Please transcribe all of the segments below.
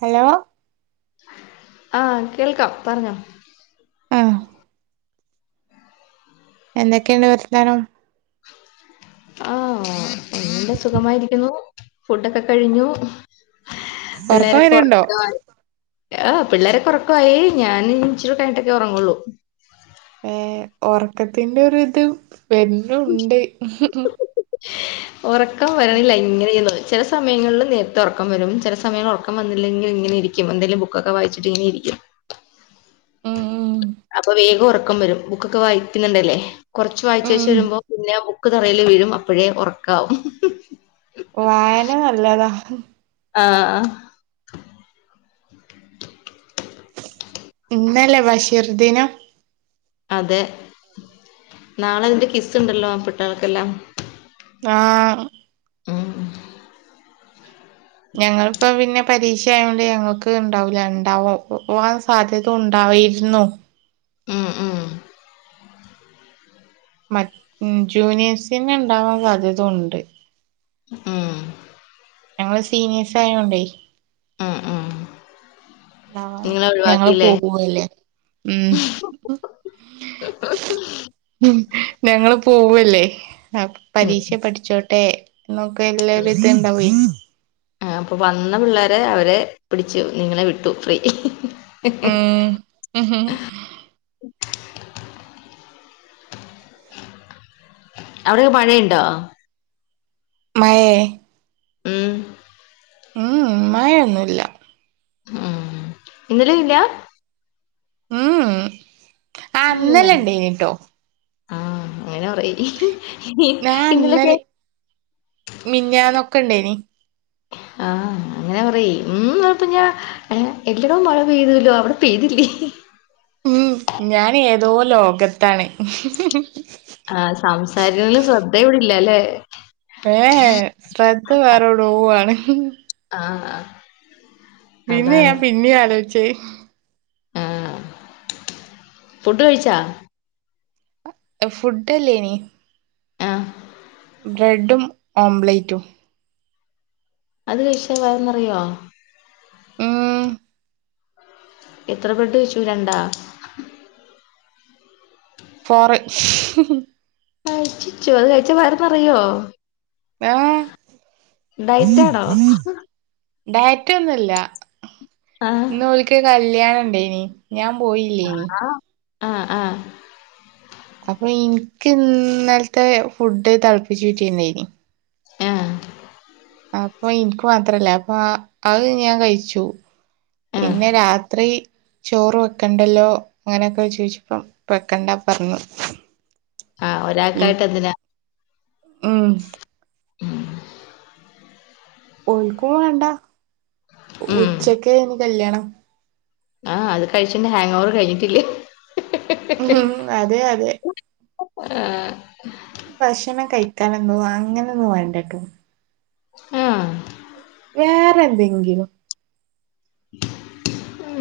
Hello..? ആഹ്, കേൾക്കാം പറഞ്ഞോ!. ആഹ് എന്തെക്കെണ്ട് വർത്തമാനം? ആഹ് നല്ല സുഖമായിരിക്കുന്നു. ഫുഡക്കെ കഴിഞ്ഞു. ഉറക്കം പിള്ളേരെക്കെ വരുണ്ടോ ഒർക്കാ ആഹ് പിള്ളേരൊക്കൊർക്കവായി ഞാന് ഇനിച്ചിരൂടകയ്ഞ്ട്ടെക്കെ ഒർങ്ങൊള്ളൂ. ഏ ഒർക്കത്തിന്റെ ഒര് ത് വെര്ണു ണ്ട് ഹ്ഹ്ഹ് ഒർക്കം വരണില്ലെങ്ങനെന്ന് ചെല സമയങ്ങളില് നേരത്തെ ഒറക്കം വെരും ചെല സമയങ്ങള്ലൊർക്കം വന്നില്ലെങ്കിങ്ങനെ ഇരിക്കും ക്കും എന്തേലും ബുക്കൊക്കെ വായിച്ചിട്ടിങ്ങനെ ഇരി ഉം ഉം അപ്പൊ വേഗം ഒർക്കം വെരും. ബുക്കൊക്കെ വായിക്ക്ന്ന്ണ്ടേലെ കൊർച്ച് ഉം വായിച്ചേച്ച് രുമ്പൊ പിന്നെ ബുക്ക് തറേല് വീഴും അപ്പഴേ ഒർക്കാവും വായന നല്ലതാ ആഹ് അഹ് ഇന്നല്ലേ ബഷീർ ദിനം അതെ നാളെ ഐന്റെ കിസ്സ്ണ്ടല്ലോ പിട്ടാളക്കെല്ലാം ആഹ് ഉം ഞങ്ങൾപ്പോ പിന്നെ പരീക്ഷ ആയോണ്ട് ഞങ്ങൾക്ക് ണ്ടാവൂല ണ്ടാവും [unintelligible] സാധ്യത ഉണ്ടായിര്ന്നു ഉം ഉം മറ്റ് മ് ജൂനിയേഴ്സിന് ണ്ടാവാൻ സാധ്യതുണ്ട് ഉം ഞങ്ങള് സീനിയേഴ്സ് ആയോണ്ടേ. ഉം ഉം നിങ്ങളെ ഞങ്ങള് ഒഴിവാക്കില്ലേ പോവല്ലേ മ് മ് ഞങ്ങള് പോവല്ലേ അപ് ഉം പരീക്ഷ പഠിച്ചോട്ടെ ന്നൊക്കെ എല്ലാര് ത്ണ്ടാവെ ആഹ് അപ്പ വന്ന പുള്ളേരെ അവരെ പിടിച്ച് ഇങ്ങനെ വിട്ടു ഫ്രീ ഉം ഉഹു അവിടെക്കെ മഴയിണ്ടോ? മയേ? ഉം ഉം മഴൊന്നുല്ല ഉം ഇന്നലീംല്ല ഉം ആഹ് ഇന്നലെണ്ടയ്നീ ട്ടോ ആഹ് അങ്ങനെ പറീ ആ ഇന്നലെക്കെ ഇന്നലെ മിഞ്ഞാന്നൊക്കെ ഇണ്ടേനി ആഹ് അങ്ങനെ പറീ ഇന്ന് ന്നട്ട് ഞ്ഞാ എഹ് എല്ലടോം മഴ പെയ്തൂല്ലോ അവടെ പെയ്തില്ലേ? ഉം ഞാനേതോ ലോകത്താണ് [unintelligible] ആഹ് സംസാരിക്ക്ന്നതില് ശ്രദ്ധ ഇവിടേല്ലല്ലേ ഏഹ് ഏഹ് ശ്രദ്ധ വേറെവെടോ ആണ്. ആഹ് പിന്നെഞാൻ പിന്നെ ആലോയ്ച്ചേ ഫുഡ്ഡ് കഴിച്ചാ? ഫുഡ്ഡല്ലേയ്നീ ആഹ് ബ്രെഡും ഓംലെറ്റും അത് കഴിച്ചാ വയറ് നെറയോ? ഉം എത്ര ബ്രഡ്ഡ് കൈച്ചു? രണ്ടാ ഫോറ് [unintelligible] ചോറ് കഴിച്ചാ വയറു നറയോ ഏ ഡയറ്റാണോ ഡയറ്റ ഒന്നുഇല്ല ആ ഇന്ന് ഓൾക്ക് കല്യാണഉണ്ടായിന് ഞാൻ പോയി ആഹ ആ ആ അപ്പോ എനിക്ക് ഇന്നലത്തെ ഫുഡ് തിളപ്പിച്ചൂറ്റിണ്ടായിന്ന് ആ അപ്പോ എനിക്ക് മാത്രല്ലേ അപ്പോ അത് ഞാൻ കഴിച്ചു ആ പിന്നെ രാത്രി ചോറ് വെക്കണ്ടല്ലോ അങ്ങനെയെ ക്കെ ചോദിച്ചപ്പം വെക്കണ്ട പറഞ്ഞു ആ ഒരാൾക്കായിട്ട് എന്തിനാ മം ഓൾക്കും വേണ്ട ഉം ഉച്ചക്കായിന്ന് കല്യാണം ആ അത് കഴിച്ചെന്റെ ഹാങ് ഓവർ കഴിഞ്ഞിട്ടില്ല ഹും അതെ അതെ ആ ഭക്ഷണം കഴിക്കാനൊന്നും അങ്ങനൊന്നും വേണ്ടട്ടോ ആ വേറെ എന്തെങ്കിലും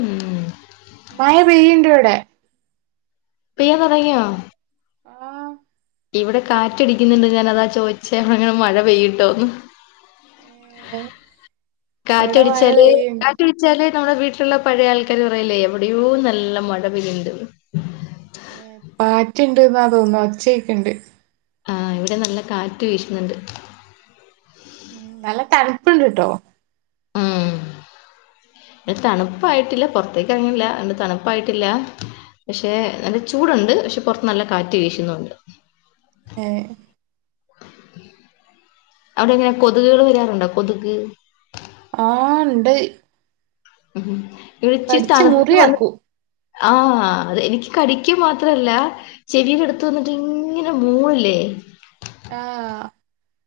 ഉം മഴ പെയ്യുണ്ട് ഇവിടെ പെയ്യാൻ തുടങ്ങിയോ ആ ഇവിടെ കാറ്റടിക്കുന്നുണ്ട് ഞാന് അതാ ചോയിച്ചെ അവിടെങ്ങാനും മഴ പെയ്യണുണ്ടോന്ന് ഏ കാറ്റടിച്ചാല് കാറ്റ് ചില നമ്മുടെ വീട്ടിലുള്ള പഴയ ആൾക്കാര് പറയില്ലേ എവിടെയോ നല്ല മഴ പെയ്യന്നുണ്ടന്നു കാറ്റുണ്ടെന്ന് തോന്നുന്നെ ഒച്ചയെക്കെയുണ്ട് ആ ഇവിടെ നല്ല കാറ്റ് വീശുന്നുണ്ട് നല്ല തണുപ്പുണ്ട് ട്ടോ ഇവിടെതണുപ്പായിട്ടില്ല പുറത്തേക്ക് എറങ്ങണില്ല അതുകൊണ്ട് തണുപ്പായിട്ടില്ല പക്ഷേ നല്ല ചൂടുണ്ട് പക്ഷെ പുറത്ത് നല്ല കാറ്റ് വീശുന്നുണ്ട് എ അവിടെ എങ്ങനെ കൊതുകൾ വരാറുണ്ടോ കൊതുക് ആ ഇണ്ട് ഉം ഇവിടെ ഇച്ചിരി കടിച്ച് തണുത്ത് വന്നി മുറിയാക്കും ആ അത് എനിക്ക് കടിയ്ക്ക മാത്രല്ല ചെവിയിടെ അടുത്തു വന്നിട്ട് ഇങ്ങനെ മൂളില്ലേ ആ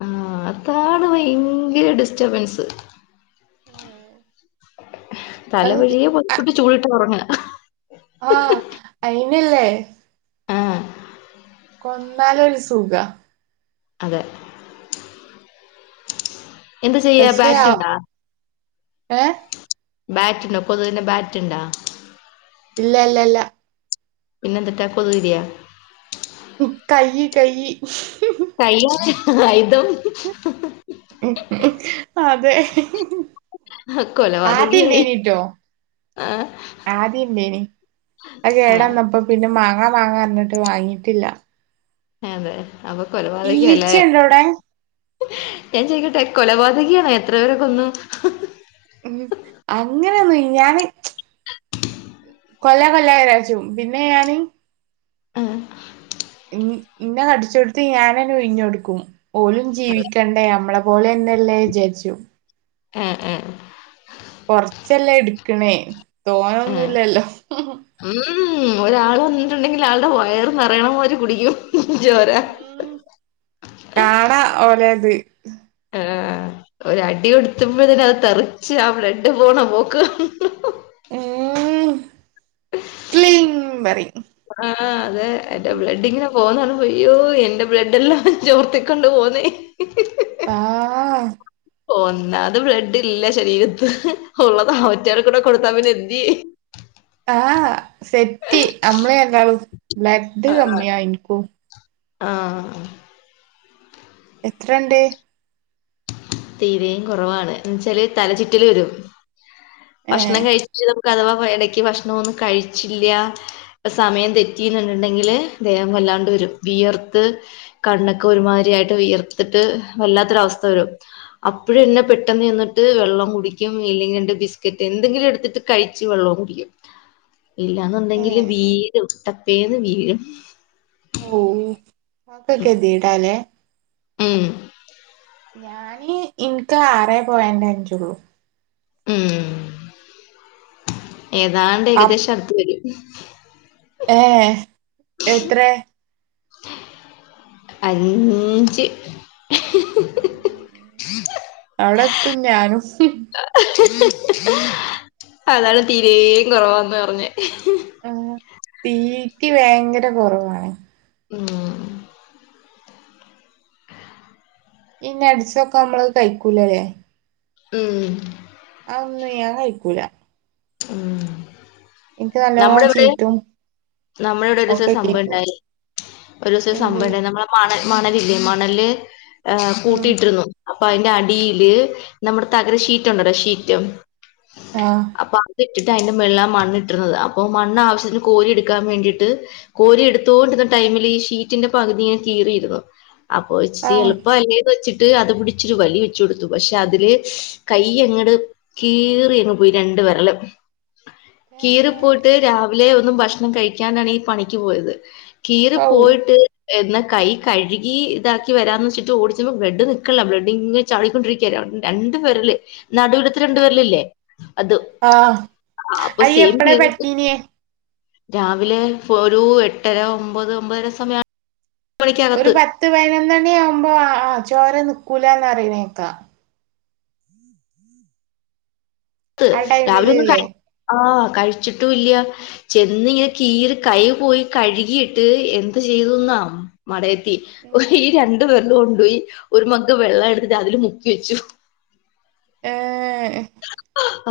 ആ അതാണ് ഭയങ്കര ഡിസ്റ്റർബൻസ് ഏഹ് അത് തലവഴിയെ പുതപ്പിട്ടു ചൂടിട്ട് ഉറങ്ങുക ആ അയിനില്ലേ ആ കൊന്നാല് ഒരു സുഖമാ അതെ എന്ത് ചെയ്യാ പക്ഷെ ആഹ് ബാറ്റുണ്ടാ ഏഹ് ബാറ്റ് ഉണ്ടോ കൊതുകിന്റെ ബാറ്റ് ഉണ്ടോ ഇല്ല ഇല്ല ഇല്ല പിന്നെന്തിട്ടാ കൊതുകുതിരിയോ കൈ കൈ കൈയാണ് ആയുധം ഉം ഉം അതെ കൊലപാതകിയായി ആദ്യണ്ടായിന് ട്ടോ ആഹ് ആദ്യണ്ടായിനി അത് ആഹ് കേടന്നപ്പ പിന്നെ മാങ്ങാ മാങ്ങാ ർഞ്ഞിട്ട് വാങ്ങിട്ടില്ല അതെ അപ്പൊ കൊലപാതകിയല്ലേ ഈച്ചണ്ടവിടെ? ഞാൻ ചോയ്ക്കട്ടെ കൊലപാതകി ആണോ എത്ര പേരെ കൊന്നു? ഉം അങ്ങനെന്ന് ഞാന് കൊല്ല കൊല്ല വിചാരിച്ചും പിന്നെ ഞാന് ആഹ് ഇന്ന് ന്നെ അടിച്ചെടുത്ത് ഞാന ഒഴിഞ്ഞൊടുക്കും ഓലും ജീവിക്കണ്ടേ നമ്മളെ പോലെ ല്ലേ വിചാരിച്ചു ഉമ് ഉമ് കൊറച്ചല്ലേ എടുക്കണേ ആഹ് തോനോന്നുല്ലല്ലോ ഉം ഒരാൾ വന്നിട്ടുണ്ടെങ്കിൽ ആളുടെ വയർ നിറയണവരെ കുടിക്കും. ചോര ഉം കാണാ ഓലത് ആഹ് അഹ് ഒരു അടി കൊടുത്തമ്പന് അത് തെറിച്ച് ആ ബ്ലഡ് പോണ പോക്ക് കാ ഉം പ്ലിങ് പറിം. ആഹ് അതെ എന്റെ ബ്ലഡ് ഇങ്ങനെ പോകുന്നത് കാണുമ്പോ അയ്യോ എന്റെ ബ്ലഡല്ലാം ചോർത്തിക്കൊണ്ട് പോന്നേ ആഹ് ഒന്നാത് ബ്ലഡ് ഇല്ല ശരീരത്ത് ഉള്ളത് അവറ്റൾക്ക് കൂടെ കൊടുത്താ പിന്നെ എന്ത്‌യ്യും. ആഹ് സെറ്റി നമ്മളെ രണ്ടാളും ബ്ലഡ് കമ്മിയാ ഇൻക്കും ആഹ് എത്രണ്ട്? തീരേയും കൊറവാണ് ന്താന്ന് ച്ചാല് തല ചിറ്റല് വരും ഏഹ് ഭക്ഷണം കഴിച്ച അഥവാ ഇടക്ക് ഭക്ഷണൊന്നും കഴിച്ചില്ല സമയം തെറ്റിന്ന്ണ്ടെങ്കില് ദേഹം വല്ലാണ്ട് വരും വിയർത്ത് കണ്ണൊക്കെ ഒരുമാതിരിയായിട്ട് വിയർത്തിട്ട് വല്ലാത്തൊരവസ്ഥ വരും. അപ്പഴ് എന്നെ പെട്ടെന്ന് ചെന്നിട്ട് വെള്ളം കുടിക്കും ഇല്ലെങ്കിൽ എന്റെ ബിസ്ക്കറ്റ് എന്തെങ്കിലും എടുത്തിട്ട് കഴിച്ചു വെള്ളം കുടിക്കും ഇല്ലാന്നുണ്ടെങ്കില് ഏഹ് വീഴും ടപ്പേന്ന് വീഴും ഓ ക്കെകെതിടലേ ഉമ് ഞാന് എനിക്ക് ആറേ പോയന്റ് അഞ്ചുള്ളു ഉം ഏതാണ്ട് അപ് ഏകദേശം അടുത്ത് വരും ഏഹ് എത്ര? അഞ്ച് അവിടെ എത്തും ഞാനും. ഹ ഹ ഹ അതാണ് തീരെ കുറവാന്ന് പറഞ്ഞേ ആ തീറ്റി ഭയങ്കര കുറവാണ്. ഉമ് ഈ നട്സ് ഒക്കെ നമ്മള് കഴിക്കൂലല്ലേ ഉമ് അത് ഒന്നും ഞാൻ കഴിക്കൂല ഉമ് എനിക്ക് നമ്മള നല്ലോണം ഇവിടെ ചീറ്റും നമ്മള ഇവിടെ ഒരു ദിവസം ഒക്കെ കേക്കും സംഭവണ്ടായി ഒരു ദിവസം എന്ത് സംഭവമുണ്ടായി നമ്മടെ മണൽ മണലില്ലേ മണല് ഉം കൂട്ടിയിട്ടിരുന്നു അപ്പൊ അതിന്റെ അടിയില് നമ്മുടെ തകര ഷീറ്റ് ഉണ്ടല്ലോ ഷീറ്റ് ആഹ് അപ്പൊ അത് ഇട്ടിട്ട് അതിന്റെ മുകളിൽ മണ്ണിട്ടിരുന്നത് അപ്പൊ മണ്ണു ആവശ്യത്തിന് കോരി എടുക്കാൻ വേണ്ടിയിട്ട് കോരി എടുത്തോണ്ടിരുന്ന ടൈമിൽ ഈ ഷീറ്റിന്റെ പകുതി ഞനെ കീറിയിരുന്ന് അപ്പൊ ഇച്ചിരി ആഹ് എളുപ്പല്ലേ വെച്ചിട്ട് അത് പിടിച്ചൊരു വലി വെച്ഛ് കൊടുത്തു പക്ഷെ അതില് കൈ അങ്ങട് കീറിയങ്ങ് പോയി രണ്ട് വിരലും കീറി തന്നെ പോയിട്ട് രാവിലെ ഒന്നും ഭക്ഷണം കഴിക്കാണ്ടാണ് ഈ പണിക്ക് പോയത് കീറി ഔ പോയിട്ട് എന്നാ കൈ കഴുകി ഇതാക്കി വരാന്ന് വെച്ചിട്ട് ഓടിച്ച ബ്ലഡ് നിക്കണില്ല ബ്ലഡ് ഇങ്ങ ചാടിക്കൊണ്ടിരിക്കുവാ രണ്ടു വെരല് നടുവിലത്തെ രണ്ടുവിരലില്ലേ അത്. ആ അപ്പൊ സെയിം കീറി അയ്എപ്പളാപറ്റീനേ? രാവിലെ ഒരു എട്ടര ഒമ്പത് ഒമ്പതര സമയ ഒരു പത്ത് പതിനൊന്നണി ആകുമ്പോ ആ ആ ചോര നിക്കൂലാന്ന് പറയണ കേക്കാം. ആ രാവിലെ ടൈമിലില്ലേ ഒന്നും ആ കഴിച്ചിട്ടും ഇല്ല ചെന്ന് ഇങ്ങനെ കീറി കൈ പോയി കഴുകിയിട്ട് എന്ത് ചെയ്തുന്നാ മട ഈ രണ്ടു വരല് കൊണ്ടുപോയി ഒരു മഗ്ഗ് വെള്ളം എടുത്തിട്ട് അതിൽ മുക്കി വെച്ചു. ഏ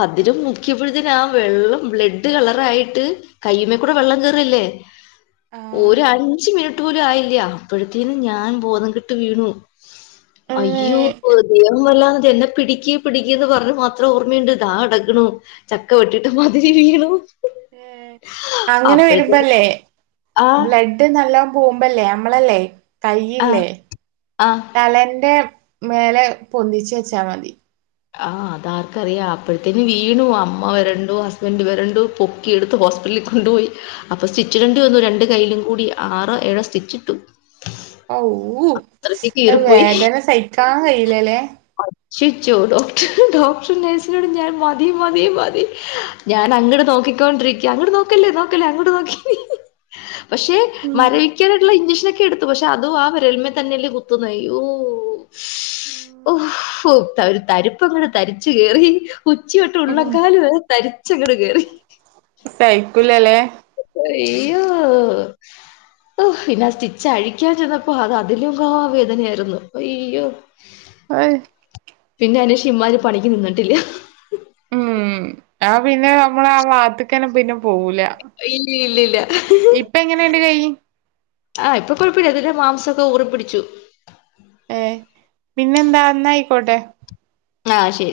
അതില് മുക്കിയപ്പത്തേന് ആ വെള്ളം ബ്ലെഡ് കളറായിട്ട് കയ്യുമേ കൂടെ വെള്ളം കയറില്ലേ. ആഹ് ഒരു അഞ്ച് മിനിറ്റും പോലും ആയില്ല അപ്പോഴത്തേന്ന് ഞാൻ ബോധം കെട്ട് വീണു. അയ്യോ! ഏഹ് ദേഹം വല്ലാന്ന് എന്നെ പിടിക്ക് പിടിക്കുന്ന് പറഞ്ഞ് മാത്ര ത്ര ഓർമ്മയുണ്ട് ദാ കിടക്കണു ചക്കവെട്ടി മതിരി വീണു ഏഹ് അങ്ങനെ അപ്പോഴത്തെ ആ- ഡ് നല്ലോ പോകുമ്പല്ലേ നമ്മളല്ലേ ആ, കൈയില്ലേ ആ, തലന്റെ മേലെ പൊന്തിച്ച് വെച്ചാൽ മതി. ആ അതാർക്കറിയാം അപ്പോഴത്തേന് വീണു അമ്മ വെരണ്ടും ഹസ്ബന്റ് വെരണ്ടുപൊ ക്കിഎടുത്ത് ഹോസ്പിറ്റലിൽ കൊണ്ടുപോയി അപ്പൊ സ്റ്റിച്ചിടേണ്ടി വന്നു രണ്ട്കൈയിലും കൂടി ആറോ ഏഴോ സ്റ്റിച്ച് ഇട്ടു. അവൂ കീറിപ്പോയി. വേദന സഹിക്കാൻ കഴിയില്ലല്ലേ? [unintelligible] ഡോക്ടർ നേഴ്സിനോട് ഞാൻ മതി മതി മതി ഞാൻ അങ്ങട് നോക്കിക്കൊണ്ടിരിക്കുക. അങ്ങട് നോക്കല്ലേ നോക്കല്ലേ അങ്ങോട്ട് നോക്കി പക്ഷെ ഉം മരവി കിക്കാനായിട്ടുള്ള ഇഞ്ചക്ഷനൊക്കെ എടുത്തു പക്ഷെ അതും ആ വിരൽമേ തന്നെയല്ലേ കുത്തുന്നേ. അയ്യോ ഓ ഒരു തരു- പ്പ അങ്ങട് തരിച്ച് കേറി ഉച്ചി തൊട്ട് ഉം ഉള്ളങ്കാല് വരെ തരിച്ചങ്ങട് കേറി. സഹിക്കൂല്ല അല്ലേ? അയ്യോ പിന്നെ സ്റ്റിച്ച് അഴിക്കാൻ ചെന്നപ്പോ അത് അതിലും കാൾ വേദനയായിരുന്നു. അയ്യോ അത് പിന്നെ അതിനു ശേഷം ഇമ്മാതിരി പണിക്ക് നിന്നിട്ടില്ല. ആഹ് പിന്നെ നമ്മള് ആ ഭാഗത്തേക്ക് തന്നെ പിന്നെ പോവൂല. ഇല്ല ഇല്ലില്ല ഇപ്പ എങ്ങനെണ്ട് കൈ ആഹ് ഇപ്പം കുഴപ്പില്ല അതിലെ മാംസം ഒക്കെ ഊറി പിടിച്ചു. ഏഹ് പിന്നെന്താ എന്നായിക്കോട്ടെ. ആഹ് ശരി.